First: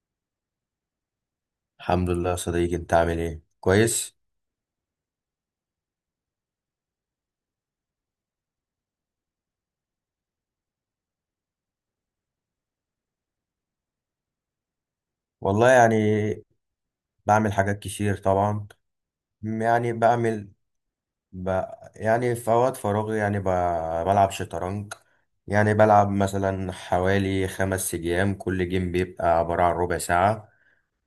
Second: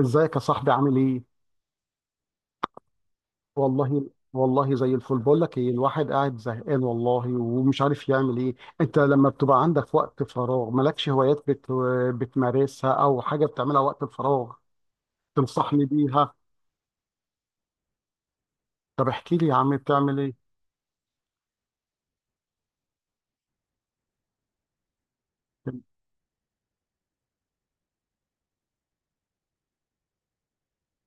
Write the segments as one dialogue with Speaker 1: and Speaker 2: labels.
Speaker 1: ازيك يا صاحبي؟ عامل ايه؟
Speaker 2: الحمد لله يا صديقي، انت عامل ايه؟
Speaker 1: والله
Speaker 2: كويس.
Speaker 1: والله زي الفل. بقول لك ايه، الواحد قاعد زهقان والله ومش عارف يعمل ايه. انت لما بتبقى عندك وقت فراغ، مالكش هوايات بتمارسها او حاجة بتعملها وقت الفراغ
Speaker 2: والله
Speaker 1: تنصحني
Speaker 2: يعني
Speaker 1: بيها؟
Speaker 2: بعمل حاجات كتير طبعا.
Speaker 1: طب احكي لي يا
Speaker 2: م-
Speaker 1: عم،
Speaker 2: يعني
Speaker 1: بتعمل ايه؟
Speaker 2: بعمل ب... يعني في اوقات فراغي بلعب شطرنج. يعني بلعب مثلا حوالي 5 ايام، كل جيم بيبقى عبارة عن ربع ساعة،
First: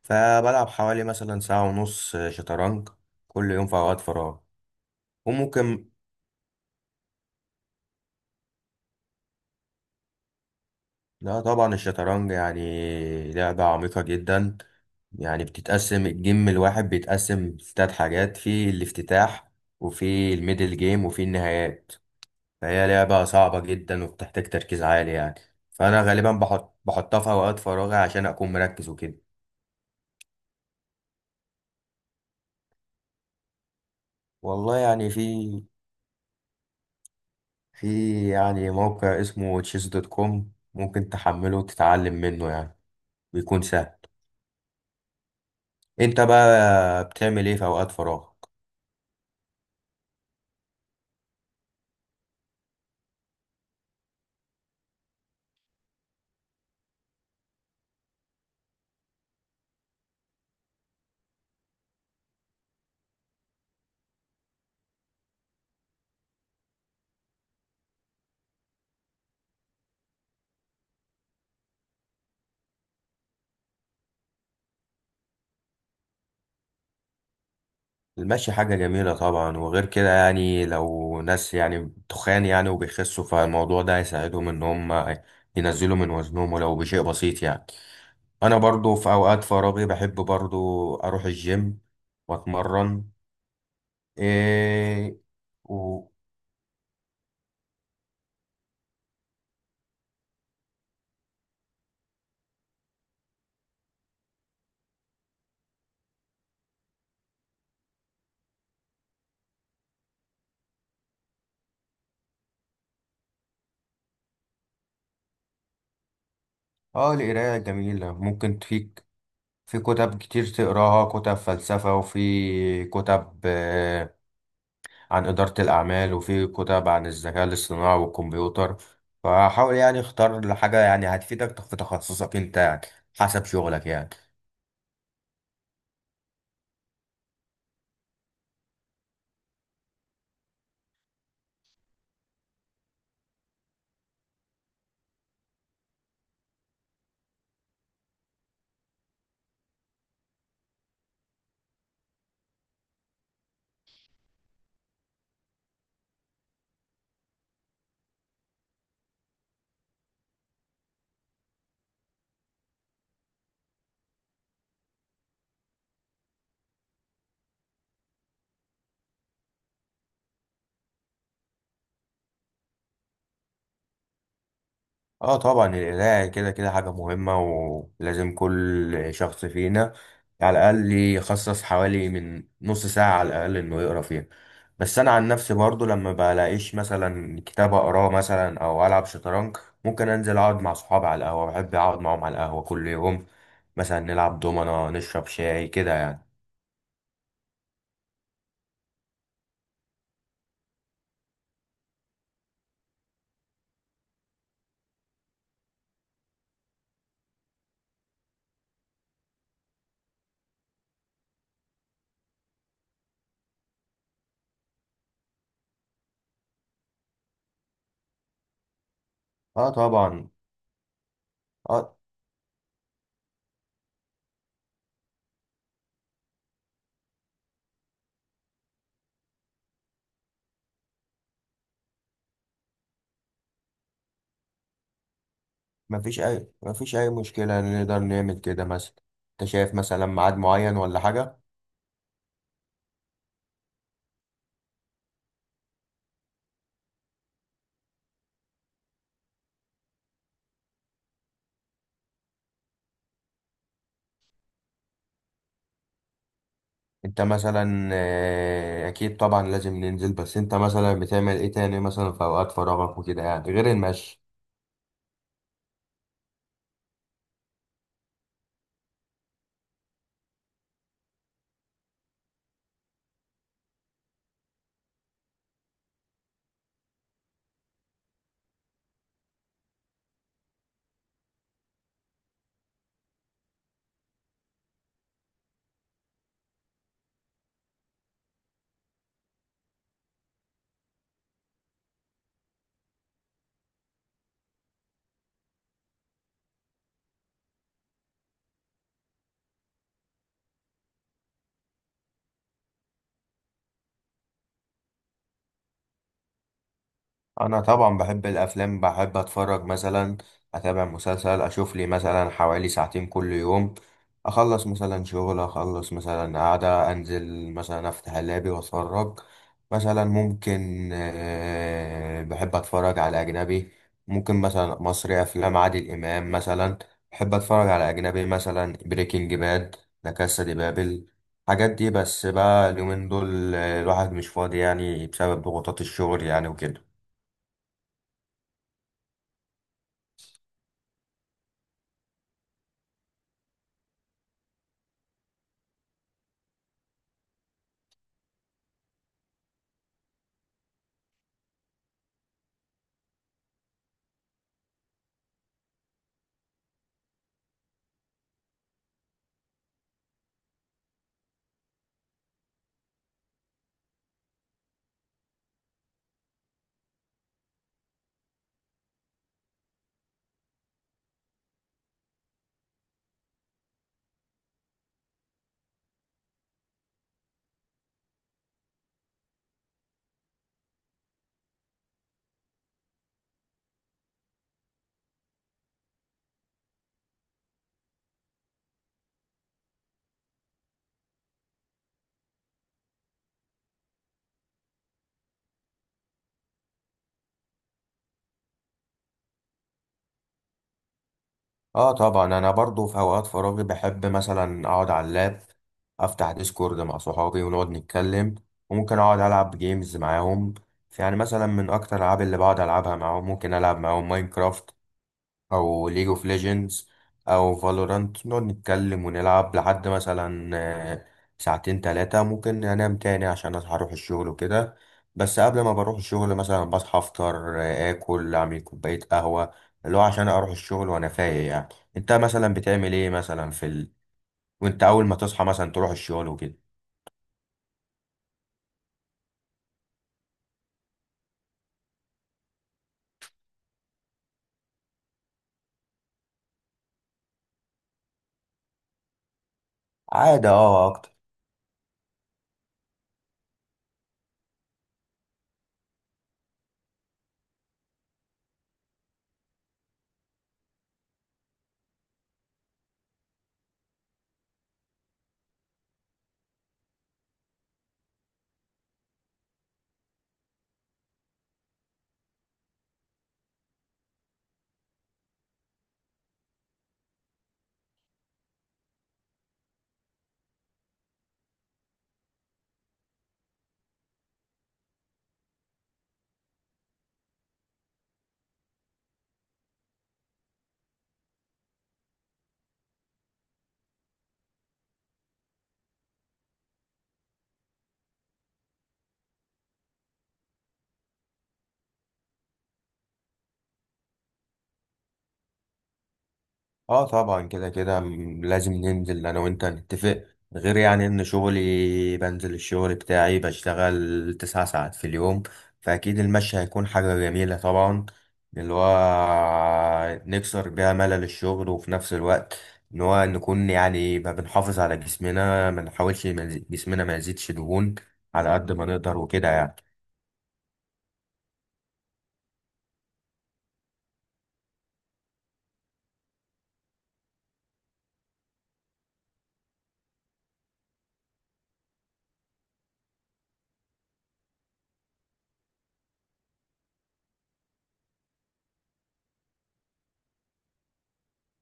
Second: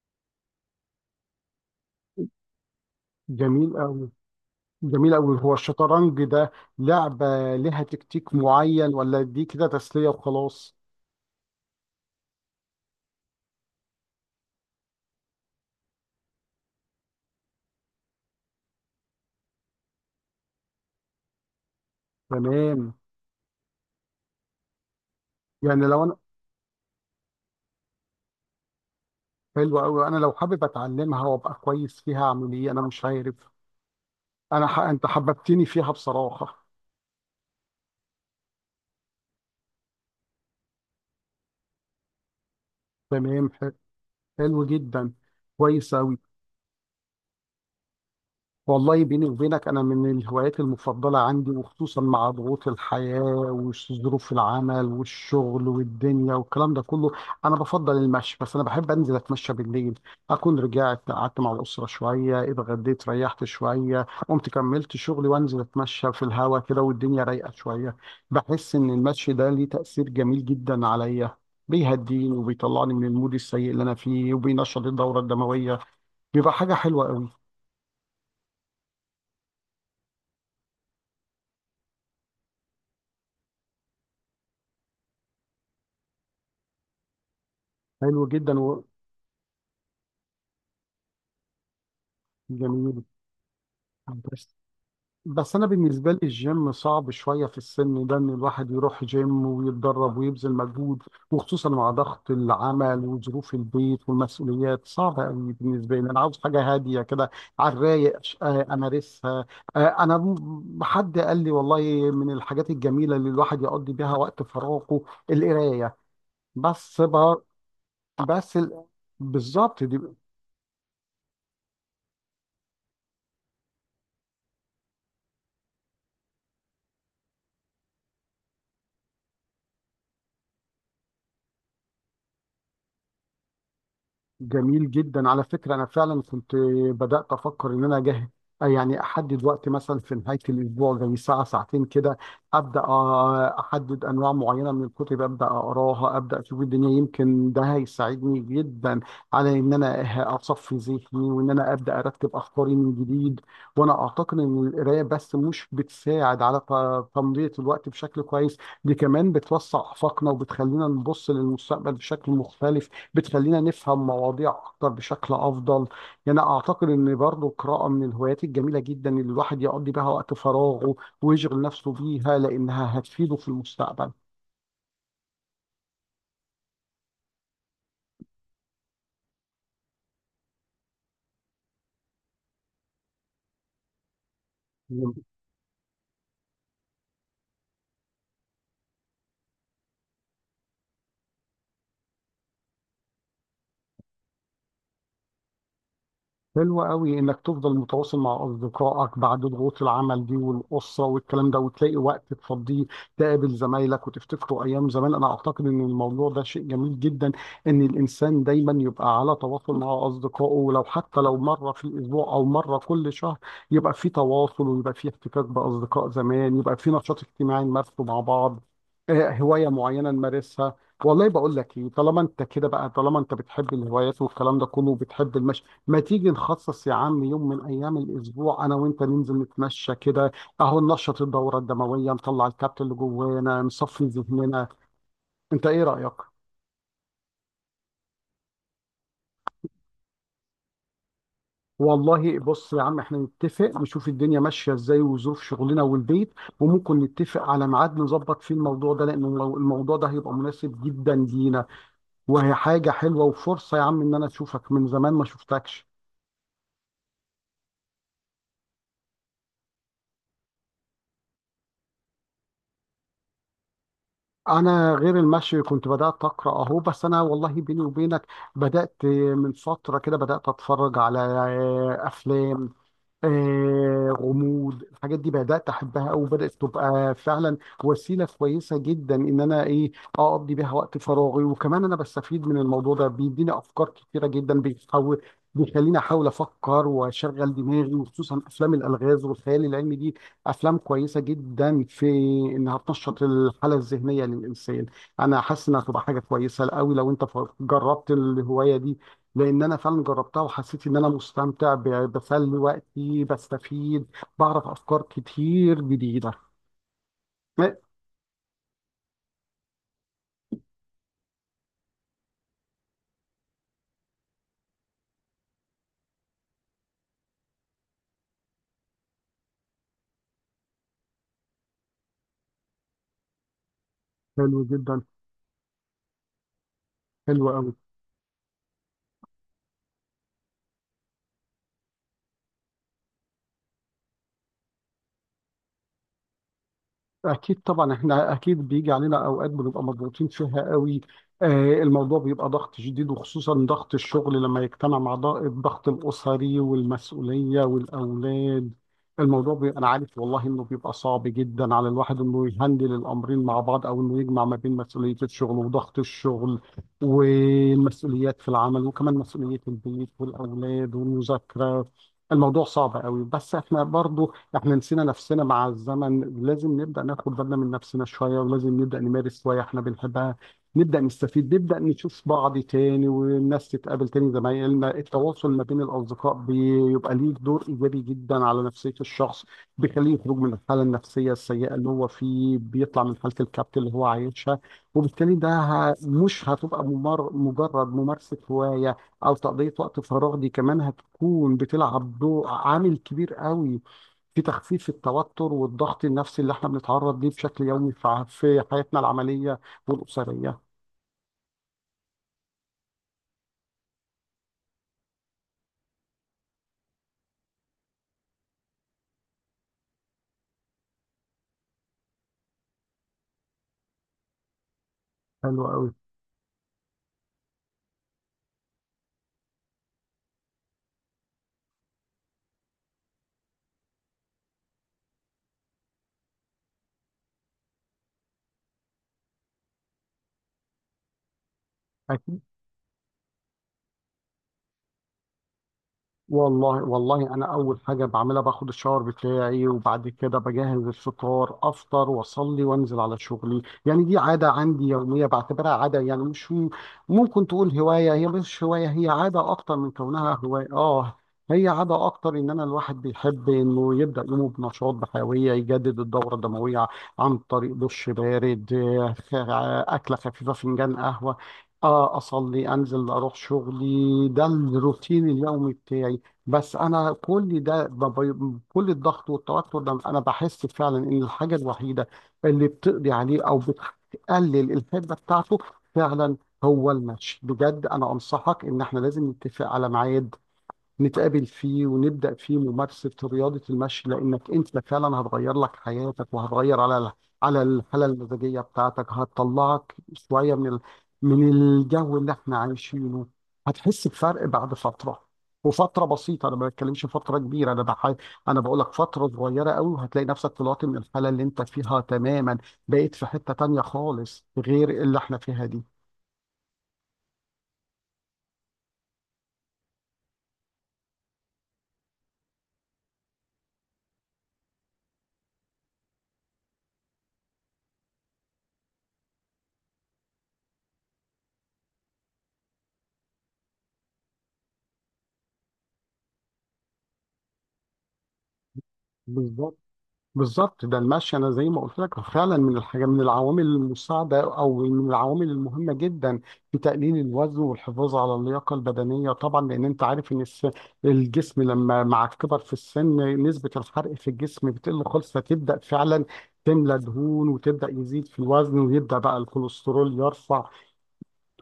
Speaker 2: فبلعب حوالي مثلا ساعة ونص شطرنج كل يوم في
Speaker 1: جميل
Speaker 2: اوقات
Speaker 1: قوي.
Speaker 2: فراغ.
Speaker 1: جميل قوي. هو
Speaker 2: وممكن.
Speaker 1: الشطرنج ده لعبة لها تكتيك معين، ولا دي كده تسلية وخلاص؟
Speaker 2: لا طبعا الشطرنج يعني لعبة عميقة جدا، يعني بتتقسم الجيم الواحد بيتقسم في 3 حاجات: في الافتتاح وفي الميدل جيم وفي النهايات. فهي
Speaker 1: تمام.
Speaker 2: لعبة صعبة جدا وبتحتاج تركيز عالي يعني.
Speaker 1: يعني
Speaker 2: فأنا
Speaker 1: لو انا.
Speaker 2: غالبا بحطها في أوقات فراغي عشان أكون مركز وكده.
Speaker 1: حلو قوي، انا لو حابب اتعلمها وابقى كويس فيها اعمل ايه؟ انا مش عارف.
Speaker 2: والله
Speaker 1: انت
Speaker 2: يعني في
Speaker 1: حببتني فيها بصراحه.
Speaker 2: في يعني موقع اسمه chess دوت كوم، ممكن تحمله وتتعلم منه يعني،
Speaker 1: تمام
Speaker 2: بيكون
Speaker 1: ح-
Speaker 2: سهل.
Speaker 1: حلو جدا. كويس اوي.
Speaker 2: أنت بقى بتعمل إيه في أوقات فراغ؟
Speaker 1: والله بيني وبينك، أنا من الهوايات المفضلة عندي، وخصوصا مع ضغوط الحياة وظروف العمل والشغل والدنيا والكلام ده كله، أنا بفضل المشي. بس أنا بحب أنزل أتمشى بالليل، أكون رجعت قعدت مع الأسرة شوية، اتغديت، ريحت شوية، قمت كملت شغلي، وأنزل أتمشى في الهواء كده والدنيا رايقة شوية. بحس إن المشي ده ليه تأثير جميل جدا عليا، بيهديني وبيطلعني من المود السيء اللي أنا فيه وبينشط الدورة الدموية. بيبقى حاجة حلوة قوي.
Speaker 2: المشي حاجة جميلة طبعا، وغير كده يعني لو ناس يعني تخان يعني وبيخسوا فالموضوع ده هيساعدهم ان هم ينزلوا من وزنهم ولو بشيء بسيط يعني.
Speaker 1: حلو جدا.
Speaker 2: انا برضو في اوقات فراغي بحب برضو اروح الجيم
Speaker 1: جميل.
Speaker 2: واتمرن.
Speaker 1: بس
Speaker 2: إيه.
Speaker 1: بس انا
Speaker 2: و...
Speaker 1: بالنسبه لي الجيم صعب شويه في السن ده، ان الواحد يروح جيم ويتدرب ويبذل مجهود، وخصوصا مع ضغط العمل وظروف البيت والمسؤوليات، صعبه قوي بالنسبه لي. انا عاوز حاجه هاديه كده على الرايق امارسها. انا حد قال لي والله من الحاجات الجميله اللي الواحد يقضي بيها وقت فراغه: القرايه. بس
Speaker 2: اه،
Speaker 1: بر...
Speaker 2: القراية جميلة،
Speaker 1: بس
Speaker 2: ممكن
Speaker 1: ال...
Speaker 2: فيك في
Speaker 1: بالظبط.
Speaker 2: كتب كتير تقراها، كتب فلسفة، وفي كتب عن إدارة الأعمال، وفي كتب عن الذكاء الاصطناعي والكمبيوتر. فحاول يعني اختار لحاجة يعني هتفيدك في تخصصك أنت يعني، حسب شغلك يعني.
Speaker 1: جميل جدا. على فكرة أنا فعلا كنت بدأت أفكر إن أنا أجهز، يعني أحدد وقت مثلا في نهاية الأسبوع، زي ساعة ساعتين كده، أبدأ، أحدد أنواع معينة من الكتب، أبدأ أقراها، أبدأ أشوف الدنيا، يمكن ده هيساعدني جدا على إن أنا أصفي ذهني، وإن أنا أبدأ أرتب أفكاري من جديد. وأنا أعتقد إن القراية بس مش بتساعد على تمضية الوقت بشكل كويس، دي كمان بتوسع آفاقنا وبتخلينا نبص للمستقبل بشكل مختلف، بتخلينا نفهم مواضيع اكتر بشكل افضل. يعني اعتقد ان برضو القراءه من الهوايات الجميله جدا اللي الواحد يقضي بها وقت فراغه ويشغل نفسه بيها، لانها هتفيده في المستقبل.
Speaker 2: اه طبعا القراية كده كده حاجة مهمة، ولازم كل شخص فينا على الأقل يخصص حوالي من نص ساعة على الأقل إنه يقرا فيها. بس أنا عن نفسي برضو لما بلاقيش مثلا كتاب أقراه مثلا أو ألعب شطرنج، ممكن أنزل أقعد مع صحابي على القهوة، بحب أقعد معاهم على القهوة كل يوم، مثلا نلعب دومنا نشرب شاي كده يعني.
Speaker 1: حلو قوي انك تفضل متواصل مع اصدقائك بعد ضغوط العمل دي والاسره والكلام ده، وتلاقي وقت تفضيه تقابل زمايلك وتفتكروا ايام زمان. انا اعتقد ان الموضوع ده شيء جميل جدا، ان الانسان دايما يبقى على تواصل مع اصدقائه، ولو حتى لو مره في الاسبوع او مره كل شهر يبقى في تواصل، ويبقى في احتكاك باصدقاء زمان، يبقى في نشاط اجتماعي نمارسه مع بعض، هوايه
Speaker 2: اه
Speaker 1: معينه
Speaker 2: طبعا.
Speaker 1: نمارسها. والله بقول لك ايه،
Speaker 2: اه.
Speaker 1: طالما انت كده بقى، طالما انت بتحب الهوايات والكلام ده كله وبتحب المشي، ما تيجي نخصص يا عم يوم من ايام الاسبوع انا وانت ننزل نتمشى كده، اهو ننشط الدوره الدمويه، نطلع الكبت اللي جوانا، نصفي ذهننا. انت ايه رايك؟
Speaker 2: مفيش أي مشكلة، نقدر نعمل كده مثلا. أنت شايف مثلا ميعاد معين ولا حاجة؟
Speaker 1: والله بص يا عم، احنا نتفق نشوف الدنيا ماشيه ازاي وظروف شغلنا والبيت، وممكن نتفق على ميعاد نظبط فيه الموضوع ده، لان الموضوع ده هيبقى مناسب جدا لينا، وهي حاجه حلوه وفرصه يا عم ان انا اشوفك من زمان ما شفتكش.
Speaker 2: انت مثلا اكيد طبعا لازم ننزل، بس انت مثلا بتعمل ايه تاني مثلا في اوقات فراغك وكده يعني غير المشي؟
Speaker 1: انا غير المشي كنت بدات اقرا اهو، بس انا والله بيني وبينك بدات من فتره كده بدات اتفرج على افلام، غموض، الحاجات دي بدأت أحبها أو بدأت تبقى فعلا وسيلة كويسة جدا إن أنا إيه أقضي بيها وقت فراغي. وكمان أنا بستفيد من الموضوع ده، بيديني أفكار كتيرة جدا، بيحاول بيخليني أحاول أفكر وأشغل دماغي، وخصوصا أفلام الألغاز والخيال العلمي دي أفلام كويسة جدا في إنها تنشط الحالة الذهنية للإنسان. أنا حاسس إنها هتبقى حاجة كويسة أوي لو أنت جربت الهواية دي، لان انا فعلا جربتها وحسيت ان انا مستمتع، بسلي وقتي بستفيد، بعرف افكار كتير جديده.
Speaker 2: انا طبعا بحب الافلام، بحب اتفرج مثلا، اتابع مسلسل، اشوف لي مثلا حوالي ساعتين كل يوم. اخلص مثلا شغل، اخلص مثلا قاعدة، انزل مثلا افتح اللابي واتفرج. مثلا ممكن بحب اتفرج على اجنبي، ممكن
Speaker 1: حلو
Speaker 2: مثلا
Speaker 1: جدا.
Speaker 2: مصري افلام عادل امام مثلا. بحب
Speaker 1: حلو
Speaker 2: اتفرج
Speaker 1: قوي.
Speaker 2: على اجنبي مثلا بريكنج باد، لا كاسا دي بابل. الحاجات دي، بس بقى اليومين دول الواحد مش فاضي يعني بسبب ضغوطات الشغل يعني وكده.
Speaker 1: أكيد طبعا إحنا أكيد بيجي علينا أوقات بنبقى مضغوطين فيها قوي. آه، الموضوع بيبقى ضغط شديد، وخصوصا ضغط الشغل لما يجتمع مع الضغط الأسري والمسؤولية والأولاد، الموضوع بيبقى، أنا عارف والله إنه بيبقى صعب جدا على الواحد إنه يهندل الأمرين مع بعض، أو إنه يجمع ما بين مسؤولية الشغل وضغط الشغل والمسؤوليات في العمل، وكمان مسؤولية البيت والأولاد والمذاكرة. الموضوع صعب قوي، بس إحنا برضو احنا نسينا نفسنا مع الزمن، لازم نبدأ ناخد بالنا من نفسنا شوية، ولازم نبدأ نمارس هواية احنا بنحبها، نبدأ نستفيد، نبدأ نشوف بعض تاني، والناس تتقابل تاني، زمايلنا. التواصل ما بين الأصدقاء بيبقى ليه دور إيجابي جدا على نفسية الشخص، بيخليه يخرج من الحالة النفسية السيئة اللي هو فيه، بيطلع من حالة الكبت اللي هو عايشها. وبالتالي ده مش هتبقى مجرد ممارسة هواية أو تقضية وقت فراغ، دي كمان هتكون بتلعب دور عامل كبير قوي في تخفيف في التوتر والضغط النفسي اللي احنا بنتعرض ليه بشكل يومي في حياتنا العملية والأسرية.
Speaker 2: اه طبعا، انا برضو في اوقات فراغي بحب مثلا اقعد على اللاب، افتح ديسكورد مع صحابي ونقعد نتكلم، وممكن اقعد العب جيمز معاهم. يعني مثلا من اكتر الالعاب اللي بقعد العبها معاهم، ممكن العب معاهم ماينكرافت
Speaker 1: حلو قوي.
Speaker 2: او ليج اوف ليجندز او فالورانت، نقعد نتكلم ونلعب لحد مثلا آه، ساعتين تلاتة، ممكن انام تاني عشان هروح الشغل وكده. بس قبل ما بروح الشغل مثلا بصحى افطر، اكل، اعمل كوباية قهوة، اللي هو عشان اروح الشغل وانا فايق يعني. انت مثلا بتعمل ايه مثلا وانت اول ما تصحى مثلا تروح الشغل وكده؟
Speaker 1: والله والله انا اول حاجه بعملها باخد الشاور بتاعي، وبعد كده بجهز الفطار، افطر، واصلي، وانزل على شغلي. يعني دي عاده عندي يوميه، بعتبرها عاده يعني، مش ممكن تقول هوايه، هي مش هوايه، هي عاده اكتر من كونها
Speaker 2: عادة
Speaker 1: هوايه.
Speaker 2: اه اكتر.
Speaker 1: اه، هي عاده اكتر ان انا، الواحد بيحب انه يبدا يومه بنشاط، بحيويه، يجدد الدوره الدمويه عن طريق دش بارد، اكله خفيفه، فنجان قهوه، أصلي أنزل أروح شغلي. ده الروتين اليومي بتاعي. بس انا كل ده، كل الضغط والتوتر ده انا بحس فعلا ان الحاجه الوحيده اللي بتقضي عليه، او بتقلل الحده بتاعته فعلا، هو المشي بجد. انا انصحك ان احنا لازم نتفق على ميعاد نتقابل فيه، ونبدأ فيه ممارسة رياضة المشي، لأنك أنت فعلا هتغير لك حياتك، وهتغير على على الحالة المزاجية بتاعتك، هتطلعك شوية من من الجو اللي احنا عايشينه، هتحس بفرق بعد فترة، وفترة بسيطة، أنا ما بتكلمش فترة كبيرة، أنا بقول لك فترة صغيرة قوي، وهتلاقي نفسك طلعت من الحالة اللي أنت فيها تماما، بقيت في حتة تانية خالص غير اللي احنا فيها دي.
Speaker 2: اه طبعا كده كده لازم ننزل انا وانت نتفق. غير يعني ان شغلي، بنزل الشغل بتاعي بشتغل 9 ساعات في اليوم، فاكيد المشي هيكون حاجة جميلة طبعا، اللي هو نكسر بيها ملل الشغل. وفي نفس الوقت ان هو نكون يعني ما بنحافظ على جسمنا، ما نحاولش ما يزي- جسمنا ما يزيدش دهون على قد ما نقدر وكده يعني.
Speaker 1: بالظبط. بالظبط ده المشي، انا زي ما قلت لك فعلا من الحاجه، من العوامل المساعده، او من العوامل المهمه جدا في تقليل الوزن والحفاظ على اللياقه البدنيه، طبعا لان انت عارف ان الجسم، لما مع الكبر في السن نسبه الحرق في الجسم بتقل خالص، فتبدا فعلا تملى دهون، وتبدا يزيد في الوزن، ويبدا بقى الكوليسترول يرفع،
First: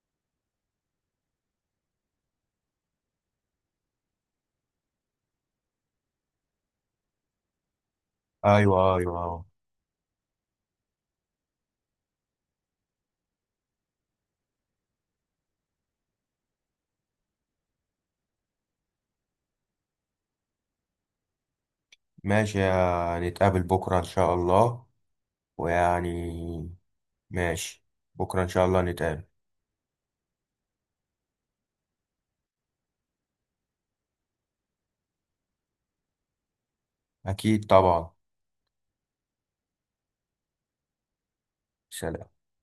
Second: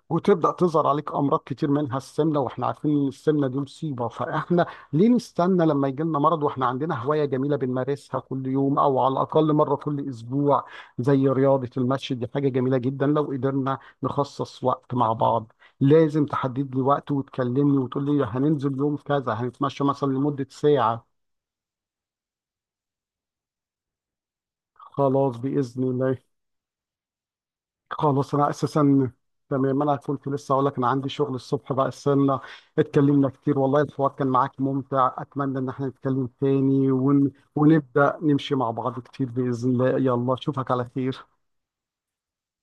Speaker 1: وتبدأ تظهر عليك أمراض كتير منها السمنة. وإحنا عارفين إن السمنة دي مصيبة، فإحنا ليه نستنى لما يجي لنا مرض وإحنا عندنا هواية جميلة بنمارسها كل
Speaker 2: ايوه
Speaker 1: يوم أو على
Speaker 2: ايوه.
Speaker 1: الأقل مرة كل أسبوع، زي رياضة المشي دي حاجة جميلة جدا لو قدرنا نخصص وقت مع بعض. لازم تحدد لي وقت وتكلمني وتقول لي هننزل يوم كذا، هنتمشى مثلا لمدة ساعة.
Speaker 2: ماشي، نتقابل بكرة ان شاء الله.
Speaker 1: خلاص بإذن الله.
Speaker 2: ويعني ماشي.
Speaker 1: خلاص
Speaker 2: بكرة إن
Speaker 1: انا
Speaker 2: شاء الله
Speaker 1: اساسا.
Speaker 2: نتقابل.
Speaker 1: تمام انا كنت لسه اقول لك، انا عندي شغل الصبح بقى، استنى. اتكلمنا كتير والله، الحوار كان معاك ممتع، اتمنى ان احنا نتكلم تاني
Speaker 2: أكيد طبعا.
Speaker 1: ونبدأ نمشي مع بعض كتير بإذن الله. يلا اشوفك على خير.
Speaker 2: سلام.